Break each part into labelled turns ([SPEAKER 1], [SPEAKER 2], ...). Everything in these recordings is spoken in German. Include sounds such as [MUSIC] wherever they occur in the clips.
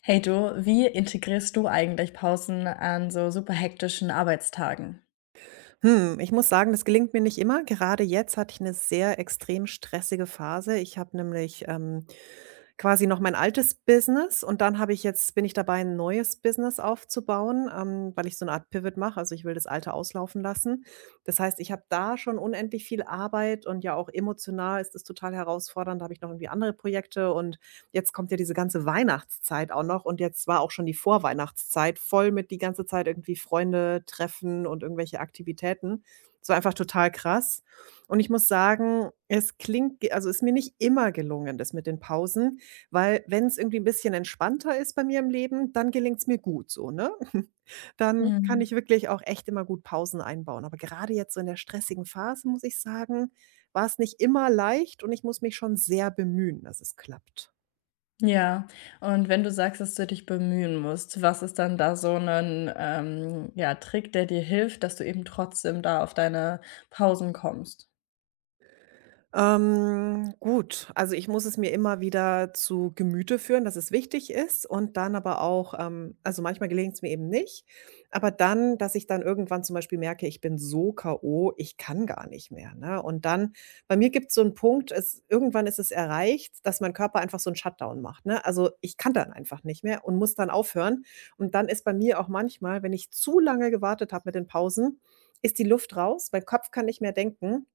[SPEAKER 1] Hey du, wie integrierst du eigentlich Pausen an so super hektischen Arbeitstagen?
[SPEAKER 2] Hm, ich muss sagen, das gelingt mir nicht immer. Gerade jetzt hatte ich eine sehr extrem stressige Phase. Ich habe nämlich quasi noch mein altes Business und dann habe ich jetzt bin ich dabei, ein neues Business aufzubauen, weil ich so eine Art Pivot mache. Also, ich will das alte auslaufen lassen. Das heißt, ich habe da schon unendlich viel Arbeit und ja auch emotional ist es total herausfordernd. Da habe ich noch irgendwie andere Projekte und jetzt kommt ja diese ganze Weihnachtszeit auch noch, und jetzt war auch schon die Vorweihnachtszeit voll mit die ganze Zeit irgendwie Freunde treffen und irgendwelche Aktivitäten. Es war einfach total krass. Und ich muss sagen, es klingt ge also, ist mir nicht immer gelungen, das mit den Pausen. Weil wenn es irgendwie 'n bisschen entspannter ist bei mir im Leben, dann gelingt's mir gut so, ne? Dann kann ich
[SPEAKER 1] Mhm.
[SPEAKER 2] wirklich auch echt immer gut Pausen einbauen. Aber gerade jetzt so in der stressigen Phase, muss ich sagen, war's nicht immer leicht, und ich muss mich schon sehr bemühen, dass es klappt.
[SPEAKER 1] Ja, und wenn du sagst, dass du dich bemühen musst, was ist dann da so ein ja, Trick, der dir hilft, dass du eben trotzdem da auf deine Pausen kommst?
[SPEAKER 2] Gut, also ich muss es mir immer wieder zu Gemüte führen, dass es wichtig ist, und dann aber auch. Also manchmal gelingt es mir eben nicht, aber dann, dass ich dann irgendwann zum Beispiel merke, ich bin so K.O., ich kann gar nicht mehr, ne? Und dann, bei mir gibt es so einen Punkt, es irgendwann ist es erreicht, dass mein Körper einfach so einen Shutdown macht, ne? Also, ich kann dann einfach nicht mehr und muss dann aufhören. Und dann ist bei mir auch manchmal, wenn ich zu lange gewartet habe mit den Pausen, ist die Luft raus, mein Kopf kann nicht mehr denken,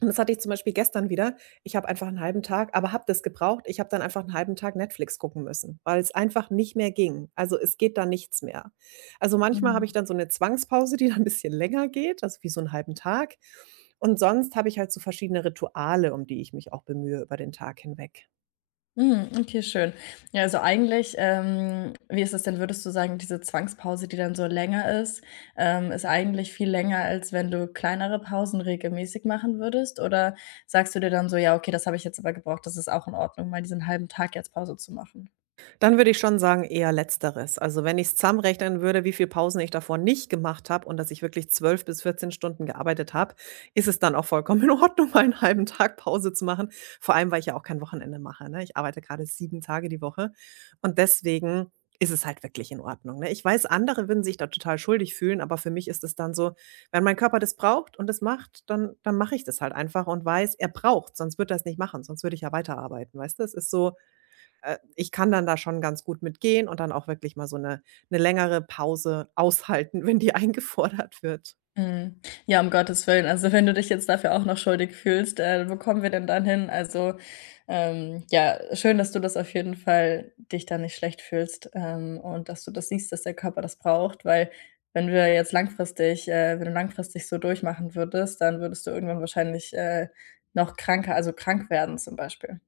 [SPEAKER 2] und das hatte ich zum Beispiel gestern wieder. Ich habe einfach einen halben Tag aber habe das gebraucht. Ich habe dann einfach einen halben Tag Netflix gucken müssen, weil es einfach nicht mehr ging. Also, es geht da nichts mehr. Also, manchmal habe
[SPEAKER 1] Mhm.
[SPEAKER 2] ich dann so eine Zwangspause, die dann 'n bisschen länger geht, also wie so einen halben Tag. Und sonst habe ich halt so verschiedene Rituale, um die ich mich auch bemühe über den Tag hinweg.
[SPEAKER 1] Mhm, okay, schön. Ja, also eigentlich, wie ist es denn, würdest du sagen, diese Zwangspause, die dann so länger ist, ist eigentlich viel länger, als wenn du kleinere Pausen regelmäßig machen würdest? Oder sagst du dir dann so: „Ja, okay, das habe ich jetzt aber gebraucht. Das ist auch in Ordnung, mal diesen halben Tag jetzt Pause zu machen?“
[SPEAKER 2] Dann würde ich schon sagen, eher letzteres. Also, wenn ich's zusammenrechnen würde, wie viel Pausen ich davor nicht gemacht habe und dass ich wirklich 12 bis 14 Stunden gearbeitet habe, ist es dann auch vollkommen in Ordnung, [LAUGHS] mal 'n 1 Tag Pause zu machen. Vor allem, weil ich ja auch kein Wochenende mache, ne? Ich arbeite gerade 7 Tage die Woche, und deswegen ist es halt wirklich in Ordnung, ne? Ich weiß, andere würden sich da total schuldig fühlen, aber für mich ist es dann so, wenn mein Körper das braucht und das macht, dann mache ich das halt einfach und weiß, er braucht, sonst würde er's nicht machen, sonst würde ich ja weiterarbeiten, weißt du? Es ist so. Ich kann dann da schon ganz gut mitgehen und dann auch wirklich mal so 'ne 'ne längere Pause aushalten, [LAUGHS] wenn die eingefordert wird.
[SPEAKER 1] Mhm. Ja, um Gottes Willen. Also, wenn du dich jetzt dafür auch noch schuldig fühlst, wo kommen wir denn dann hin? Also, ja, schön, dass du das auf jeden Fall dich da nicht schlecht fühlst, und dass du das siehst, dass der Körper das braucht, weil wenn wir jetzt langfristig wenn du langfristig so durchmachen würdest, dann würdest du irgendwann wahrscheinlich, noch kranker also krank werden zum Beispiel.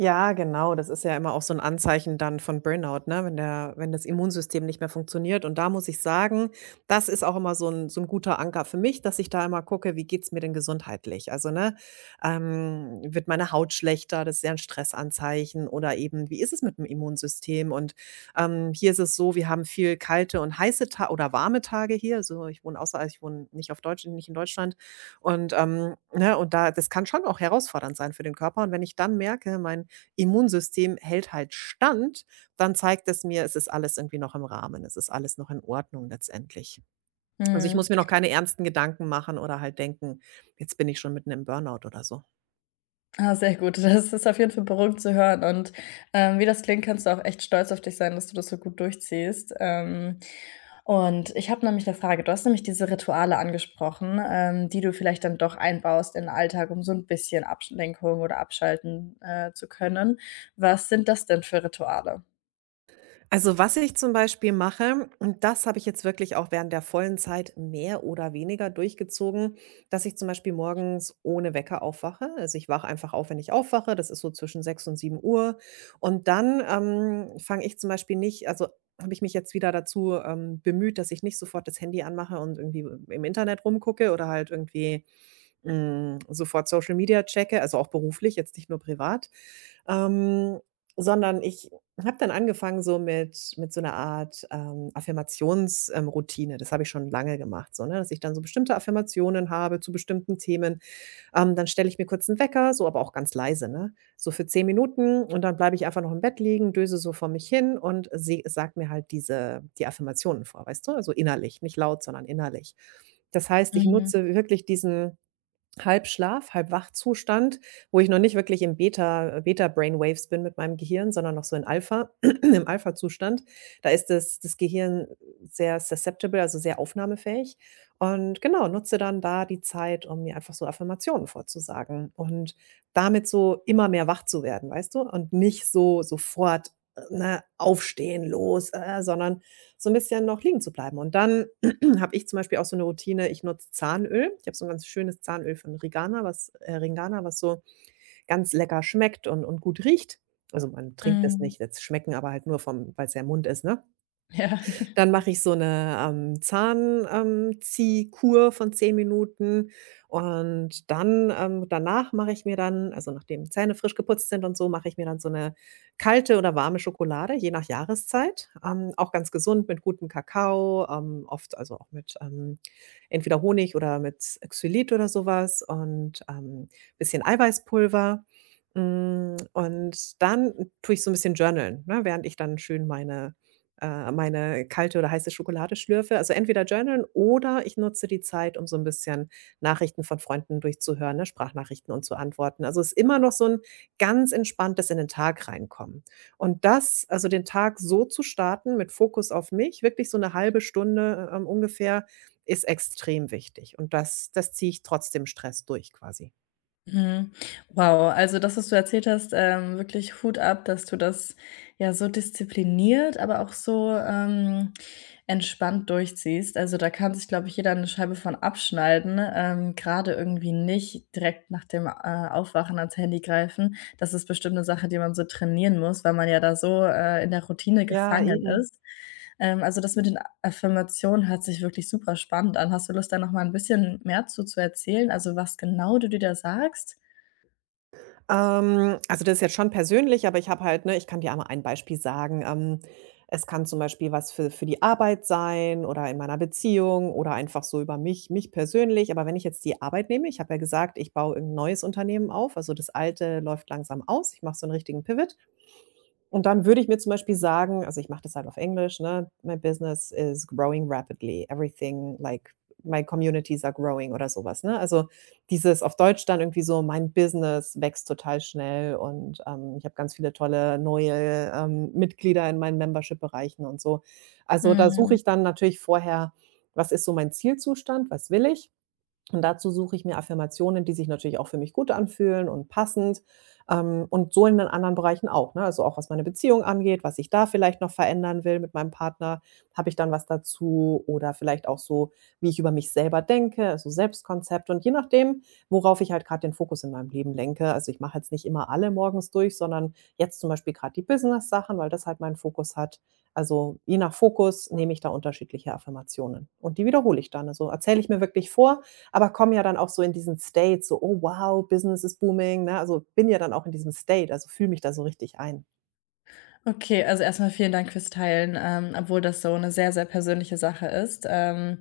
[SPEAKER 2] Ja, genau. Das ist ja immer auch so ein Anzeichen dann von Burnout, ne, wenn das Immunsystem nicht mehr funktioniert. Und da muss ich sagen, das ist auch immer so ein guter Anker für mich, dass ich da immer gucke: „Wie geht's mir denn gesundheitlich?“ Also, ne, wird meine Haut schlechter? Das ist ja ein Stressanzeichen. Oder eben, wie ist es mit dem Immunsystem? Und hier ist es so, wir haben viel kalte und heiße Ta oder warme Tage hier. So, ich wohne außer also, ich wohne nicht auf Deutsch nicht in Deutschland. Und ne, und da, das kann schon auch herausfordernd sein für den Körper. Und wenn ich dann merke, mein Immunsystem hält halt stand, dann zeigt es mir, es ist alles irgendwie noch im Rahmen, es ist alles noch in Ordnung letztendlich. Also, ich
[SPEAKER 1] Mhm.
[SPEAKER 2] muss mir noch keine ernsten Gedanken machen oder halt denken: „Jetzt bin ich schon mitten im Burnout“ oder so.
[SPEAKER 1] Ah, sehr gut. Das ist auf jeden Fall beruhigend zu hören und, wie das klingt, kannst du auch echt stolz auf dich sein, dass du das so gut durchziehst. Und ich habe nämlich 'ne Frage. Du hast nämlich diese Rituale angesprochen, die du vielleicht dann doch einbaust in den Alltag, um so ein bisschen Ablenkung oder abschalten, zu können. Was sind das denn für Rituale?
[SPEAKER 2] Also, was ich zum Beispiel mache, und das habe ich jetzt wirklich auch während der vollen Zeit mehr oder weniger durchgezogen, dass ich zum Beispiel morgens ohne Wecker aufwache. Also ich wache einfach auf, wenn ich aufwache. Das ist so zwischen 6 und 7 Uhr. Und dann fange ich zum Beispiel nicht, also habe ich mich jetzt wieder dazu bemüht, dass ich nicht sofort das Handy anmache und irgendwie im Internet rumgucke oder halt irgendwie sofort Social Media checke, also auch beruflich, jetzt nicht nur privat ähm, sondern ich habe dann angefangen so mit so einer Art Affirmations- Routine. Das habe ich schon lange gemacht so, ne, dass ich dann so bestimmte Affirmationen habe zu bestimmten Themen. Dann stelle ich mir kurz 'n Wecker, so, aber auch ganz leise, ne? So für 10 Minuten, und dann bleibe ich einfach noch im Bett liegen, döse so vor mich hin und se sage mir halt die Affirmationen vor, weißt du? Also innerlich, nicht laut, sondern innerlich. Das heißt, ich
[SPEAKER 1] Mhm,
[SPEAKER 2] nutze wirklich diesen Halbschlaf, Halbwachzustand, wo ich noch nicht wirklich im Beta Brainwaves bin mit meinem Gehirn, sondern noch so in Alpha [CLEARS THROAT] im Alpha Zustand. Da ist das Gehirn sehr susceptible, also sehr aufnahmefähig. Und genau, nutze dann da die Zeit, um mir einfach so Affirmationen vorzusagen und damit so immer mehr wach zu werden, weißt du? Und nicht so sofort, ne, aufstehen, los, sondern so ein bisschen noch liegen zu bleiben. Und dann [CLEARS THROAT] habe ich zum Beispiel auch so eine Routine, ich nutze Zahnöl. Ich habe so ein ganz schönes Zahnöl von Regana, was Ringana, was so ganz lecker schmeckt und gut riecht. Also, man trinkt das
[SPEAKER 1] mhm.
[SPEAKER 2] nicht, jetzt schmecken, aber halt nur vom, weil's ja im Mund ist, ne?
[SPEAKER 1] [LAUGHS] Ja.
[SPEAKER 2] Dann mache ich so 'ne Zahn- Ziehkur von 10 Minuten, und dann danach mache ich mir dann, also nachdem Zähne frisch geputzt sind und so, mache ich mir dann so 'ne kalte oder warme Schokolade, je nach Jahreszeit, auch ganz gesund mit gutem Kakao, oft, also auch mit entweder Honig oder mit Xylit oder so was und bisschen Eiweißpulver. Hm, und dann tue ich so 'n bisschen journalen, ne, während ich dann schön meine kalte oder heiße Schokolade schlürfe. Also entweder journalen oder ich nutze die Zeit, um so ein bisschen Nachrichten von Freunden durchzuhören, ne, Sprachnachrichten, und zu antworten. Also, es ist immer noch so ein ganz entspanntes in den Tag reinkommen. Und das, also den Tag so zu starten mit Fokus auf mich, wirklich so eine halbe Stunde ungefähr, ist extrem wichtig. Und das ziehe ich trotzdem Stress durch quasi.
[SPEAKER 1] Mhm. Wow, also das, was du erzählt hast, wirklich Hut ab, dass du das ja so diszipliniert, aber auch so, entspannt durchziehst. Also, da kann sich, glaube ich, jeder eine Scheibe von abschneiden, grade irgendwie nicht direkt nach dem, Aufwachen ans Handy greifen. Das ist bestimmt eine Sache, die man so trainieren muss, weil man ja da so, in der Routine
[SPEAKER 2] Ja,
[SPEAKER 1] gefangen
[SPEAKER 2] eben.
[SPEAKER 1] ist. Also, das mit den Affirmationen hört sich wirklich super spannend an. Hast du Lust, da noch mal ein bisschen mehr zu erzählen? Also, was genau du dir da sagst?
[SPEAKER 2] Also, das ist jetzt schon persönlich, aber ich habe halt, ne, ich kann dir einmal ein Beispiel sagen. Es kann zum Beispiel was für die Arbeit sein oder in meiner Beziehung oder einfach so über mich persönlich. Aber wenn ich jetzt die Arbeit nehme, ich habe ja gesagt, ich baue ein neues Unternehmen auf. Also, das alte läuft langsam aus. Ich mache so einen richtigen Pivot. Und dann würde ich mir zum Beispiel sagen, also, ich mache das halt auf Englisch, ne? „My business is growing rapidly. Everything like my communities are growing“ oder sowas, ne? Also, dieses auf Deutsch dann irgendwie so: „Mein Business wächst total schnell, und ich habe ganz viele tolle neue Mitglieder in meinen Membership-Bereichen“ und so. Also, da suche
[SPEAKER 1] Mhm.
[SPEAKER 2] ich dann natürlich vorher: Was ist so mein Zielzustand? Was will ich? Und dazu suche ich mir Affirmationen, die sich natürlich auch für mich gut anfühlen und passend. Und so in den anderen Bereichen auch, ne? Also, auch was meine Beziehung angeht, was ich da vielleicht noch verändern will mit meinem Partner, habe ich dann was dazu, oder vielleicht auch so, wie ich über mich selber denke, also Selbstkonzept, und je nachdem, worauf ich halt gerade den Fokus in meinem Leben lenke. Also, ich mache jetzt nicht immer alle morgens durch, sondern jetzt zum Beispiel gerade die Business-Sachen, weil das halt meinen Fokus hat. Also, je nach Fokus nehme ich da unterschiedliche Affirmationen, und die wiederhole ich dann. Also, erzähle ich mir wirklich vor, aber komme ja dann auch so in diesen State, so: „Oh wow, Business is booming“, ne? Also, bin ja dann auch in diesem State, also, fühle mich da so richtig ein.
[SPEAKER 1] Okay, also erstmal vielen Dank fürs Teilen, obwohl das so eine sehr, sehr persönliche Sache ist.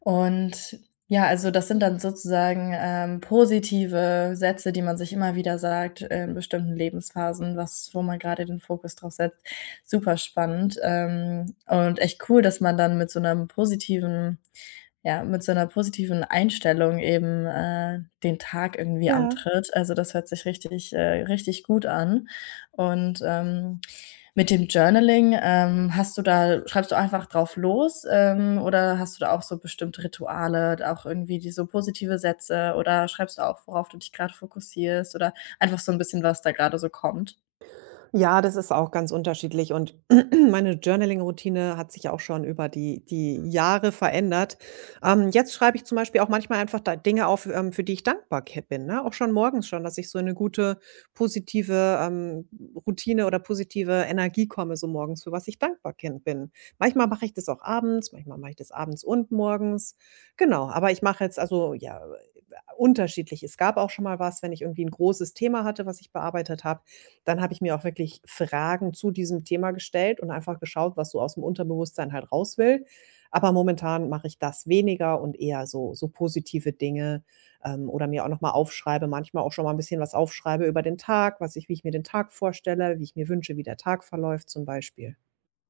[SPEAKER 1] Und ja, also das sind dann sozusagen, positive Sätze, die man sich immer wieder sagt in bestimmten Lebensphasen, was wo man gerade den Fokus drauf setzt. Superspannend, und echt cool, dass man dann mit so einem positiven ja, mit so einer positiven Einstellung eben, den Tag irgendwie
[SPEAKER 2] Ja.
[SPEAKER 1] antritt. Also, das hört sich richtig, richtig gut an. Und, mit dem Journaling, hast du da schreibst du einfach drauf los, oder hast du da auch so bestimmte Rituale, auch irgendwie die so positive Sätze oder schreibst du auch worauf du dich gerade fokussierst oder einfach so ein bisschen, was da gerade so kommt?
[SPEAKER 2] Ja, das ist auch ganz unterschiedlich, und [CLEARS THROAT] meine Journaling-Routine hat sich auch schon über die Jahre verändert. Jetzt schreibe ich zum Beispiel auch manchmal einfach da Dinge auf, für die ich dankbar ke bin, ne? Auch schon morgens schon, dass ich so in 'ne gute positive Routine oder positive Energie komme so morgens, für was ich dankbar kind bin. Manchmal mache ich das auch abends, manchmal mache ich das abends und morgens. Genau, aber ich mache jetzt also, ja, unterschiedlich. Es gab auch schon mal was, wenn ich irgendwie ein großes Thema hatte, was ich bearbeitet habe, dann habe ich mir auch wirklich Fragen zu diesem Thema gestellt und einfach geschaut, was so aus dem Unterbewusstsein halt raus will. Aber momentan mache ich das weniger und eher so positive Dinge, oder mir auch noch mal aufschreibe, manchmal auch schon mal ein bisschen was aufschreibe über den Tag, was ich, wie ich mir den Tag vorstelle, wie ich mir wünsche, wie der Tag verläuft zum Beispiel.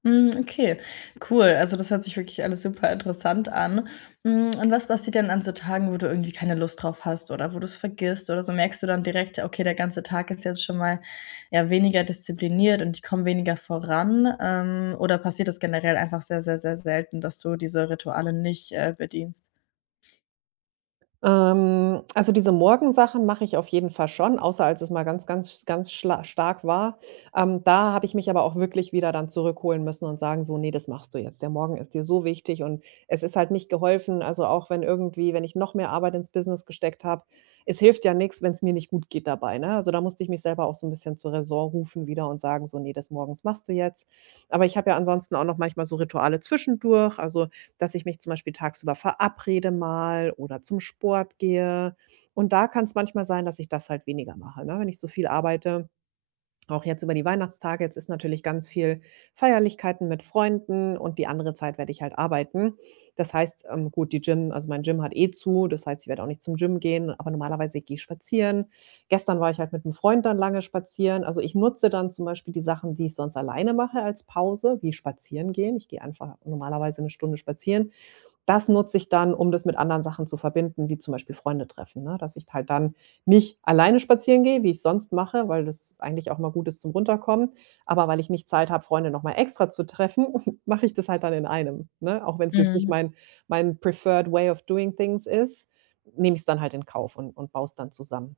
[SPEAKER 1] Hm, okay, cool. Also, das hört sich wirklich alles super interessant an. Hm, und was passiert denn an so Tagen, wo du irgendwie keine Lust drauf hast oder wo du es vergisst oder so? Merkst du dann direkt: „Okay, der ganze Tag ist jetzt schon mal, ja, weniger diszipliniert und ich komme weniger voran“, oder passiert das generell einfach sehr, sehr, sehr selten, dass du diese Rituale nicht, bedienst?
[SPEAKER 2] Also diese Morgensachen mache ich auf jeden Fall schon, außer als es mal ganz, ganz, ganz schla stark war. Da habe ich mich aber auch wirklich wieder dann zurückholen müssen und sagen so: „Nee, das machst du jetzt. Der Morgen ist dir so wichtig.“ Und es ist halt nicht geholfen. Also, auch wenn irgendwie, wenn ich noch mehr Arbeit ins Business gesteckt habe, es hilft ja nichts, wenn es mir nicht gut geht dabei, ne? Also, da musste ich mich selber auch so ein bisschen zur Raison rufen wieder und sagen so: „Nee, das morgens machst du jetzt.“ Aber ich habe ja ansonsten auch noch manchmal so Rituale zwischendurch. Also, dass ich mich zum Beispiel tagsüber verabrede mal oder zum Sport gehe. Und da kann es manchmal sein, dass ich das halt weniger mache, ne? Wenn ich so viel arbeite, auch jetzt über die Weihnachtstage, jetzt ist natürlich ganz viel Feierlichkeiten mit Freunden und die andere Zeit werde ich halt arbeiten. Das heißt, gut, die Gym, also mein Gym hat eh zu, das heißt, ich werde auch nicht zum Gym gehen, aber normalerweise gehe ich spazieren. Gestern war ich halt mit einem Freund dann lange spazieren. Also, ich nutze dann zum Beispiel die Sachen, die ich sonst alleine mache, als Pause, wie spazieren gehen. Ich gehe einfach normalerweise eine Stunde spazieren, das nutze ich dann, um das mit anderen Sachen zu verbinden, wie zum Beispiel Freunde treffen, ne? Dass ich halt dann nicht alleine spazieren gehe, wie ich sonst mache, weil das eigentlich auch mal gut ist zum Runterkommen. Aber weil ich nicht Zeit habe, Freunde nochmal extra zu treffen, [LAUGHS] mache ich das halt dann in einem, ne? Auch wenn es jetzt nicht
[SPEAKER 1] Mhm.
[SPEAKER 2] mein preferred way of doing things ist, nehme ich es dann halt in Kauf und baue's dann zusammen.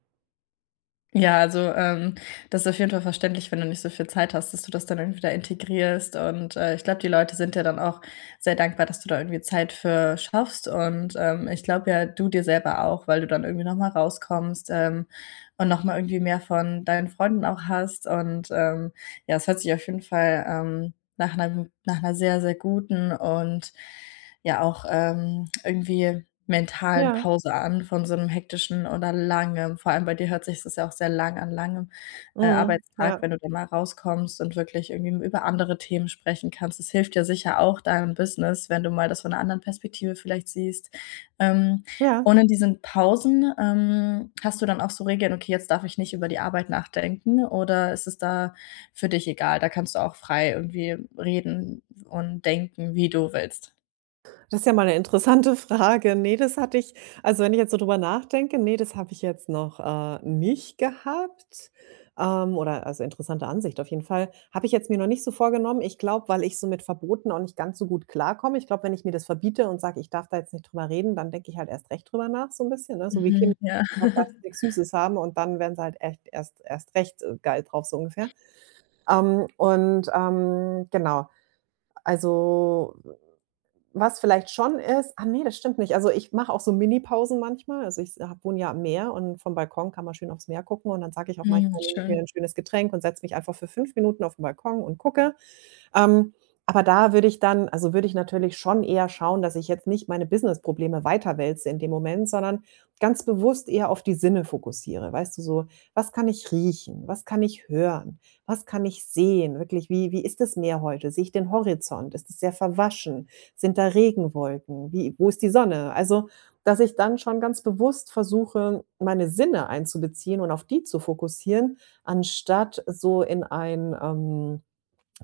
[SPEAKER 1] Ja, also, das ist auf jeden Fall verständlich, wenn du nicht so viel Zeit hast, dass du das dann irgendwie da integrierst und, ich glaube, die Leute sind ja dann auch sehr dankbar, dass du da irgendwie Zeit für schaffst und, ich glaube ja, du dir selber auch, weil du dann irgendwie noch mal rauskommst, und noch mal irgendwie mehr von deinen Freunden auch hast und, ja, es hört sich auf jeden Fall, nach einer nach 'ner sehr, sehr guten und ja auch, irgendwie mentalen
[SPEAKER 2] Ja,
[SPEAKER 1] Pause an von so 'nem hektischen oder langem vor allem bei dir hört sich das ja auch sehr lang an langem,
[SPEAKER 2] mhm, ja,
[SPEAKER 1] Arbeitstag, wenn du da mal rauskommst und wirklich irgendwie über andere Themen sprechen kannst. Das hilft dir sicher auch deinem Business, wenn du mal das von 'ner anderen Perspektive vielleicht siehst. Ähm,
[SPEAKER 2] ja.
[SPEAKER 1] und in diesen Pausen, hast du dann auch so Regeln: „Okay, jetzt darf ich nicht über die Arbeit nachdenken“, oder ist es da für dich egal? Da kannst du auch frei irgendwie reden und denken, wie du willst.
[SPEAKER 2] Das ist ja mal eine interessante [LAUGHS] Frage. Ne, das hatte ich also, wenn ich jetzt so drüber nachdenke, nee, das habe ich jetzt noch, nicht gehabt, oder also, interessante Ansicht auf jeden Fall. Habe ich jetzt mir noch nicht so vorgenommen. Ich glaube, weil ich so mit Verboten auch nicht ganz so gut klarkomme. Ich glaube, wenn ich mir das verbiete und sage: „Ich darf da jetzt nicht drüber reden“, dann denke ich halt erst recht drüber nach, so ein bisschen, ne? So wie Kinder,
[SPEAKER 1] Mhm. Ja.
[SPEAKER 2] die sagen: „Darfst
[SPEAKER 1] [LAUGHS]
[SPEAKER 2] nix Süßes haben“, und dann werden sie halt echt erst recht, geil drauf, so ungefähr. Genau, also was vielleicht schon ist ah, nee, das stimmt nicht. Also, ich mache auch so Mini-Pausen manchmal. Also, ich s wohne ja am Meer und vom Balkon kann man schön aufs Meer gucken, und dann sage ich auch
[SPEAKER 1] Mhm,
[SPEAKER 2] manchmal, nehme ich mir
[SPEAKER 1] schön.
[SPEAKER 2] ein schönes Getränk und setze mich einfach für 5 Minuten auf den Balkon und gucke. Ähm, aber da würde ich dann, also, würde ich natürlich schon eher schauen, dass ich jetzt nicht meine Business-Probleme weiterwälze in dem Moment, sondern ganz bewusst eher auf die Sinne fokussiere. Weißt du, so: Was kann ich riechen? Was kann ich hören? Was kann ich sehen? Wirklich, wie ist das Meer heute? Sehe ich den Horizont? Ist es sehr verwaschen? Sind da Regenwolken? Wie, wo ist die Sonne? Also, dass ich dann schon ganz bewusst versuche, meine Sinne einzubeziehen und auf die zu fokussieren, anstatt so in ein,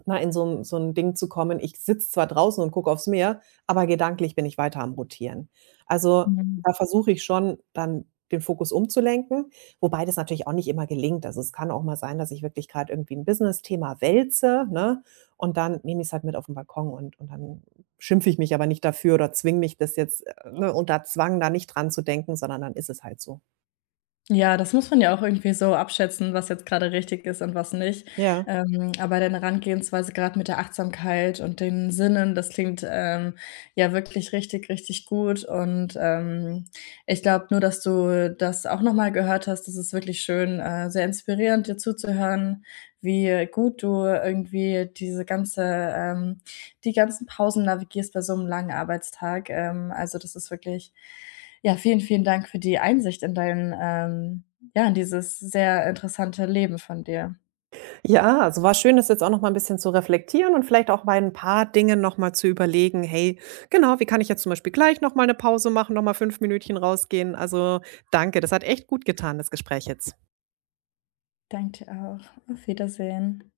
[SPEAKER 2] mal in so 'n Ding zu kommen, ich sitze zwar draußen und gucke aufs Meer, aber gedanklich bin ich weiter am Rotieren. Also,
[SPEAKER 1] Mhm.
[SPEAKER 2] da versuche ich schon dann den Fokus umzulenken, wobei das natürlich auch nicht immer gelingt. Also, es kann auch mal sein, dass ich wirklich grad irgendwie 'n Business-Thema wälze, ne, und dann nehme ich's halt mit auf 'n Balkon und dann schimpfe ich mich aber nicht dafür oder zwinge mich, das jetzt, ne, unter Zwang da nicht dran zu denken, sondern dann ist es halt so.
[SPEAKER 1] Ja, das muss man ja auch irgendwie so abschätzen, was jetzt gerade richtig ist und was nicht.
[SPEAKER 2] Ja.
[SPEAKER 1] Aber deine Herangehensweise gerade mit der Achtsamkeit und den Sinnen, das klingt, ja wirklich richtig, richtig gut und, ich glaube nur, dass du das auch noch mal gehört hast. Das ist wirklich schön, sehr inspirierend, dir zuzuhören, wie gut du irgendwie diese ganze, ähm, die ganzen Pausen navigierst bei so einem langen Arbeitstag. Also, das ist wirklich ja, vielen, vielen Dank für die Einsicht in dein, ja, in dieses sehr interessante Leben von dir.
[SPEAKER 2] Ja, also, war schön, das jetzt auch noch mal ein bisschen zu reflektieren und vielleicht auch bei ein paar Dingen noch mal zu überlegen: „Hey, genau, wie kann ich jetzt zum Beispiel gleich noch mal eine Pause machen, noch mal 5 Minütchen rausgehen?“ Also, danke, das hat echt gut getan, das Gespräch jetzt.
[SPEAKER 1] Danke dir auch. Auf Wiedersehen.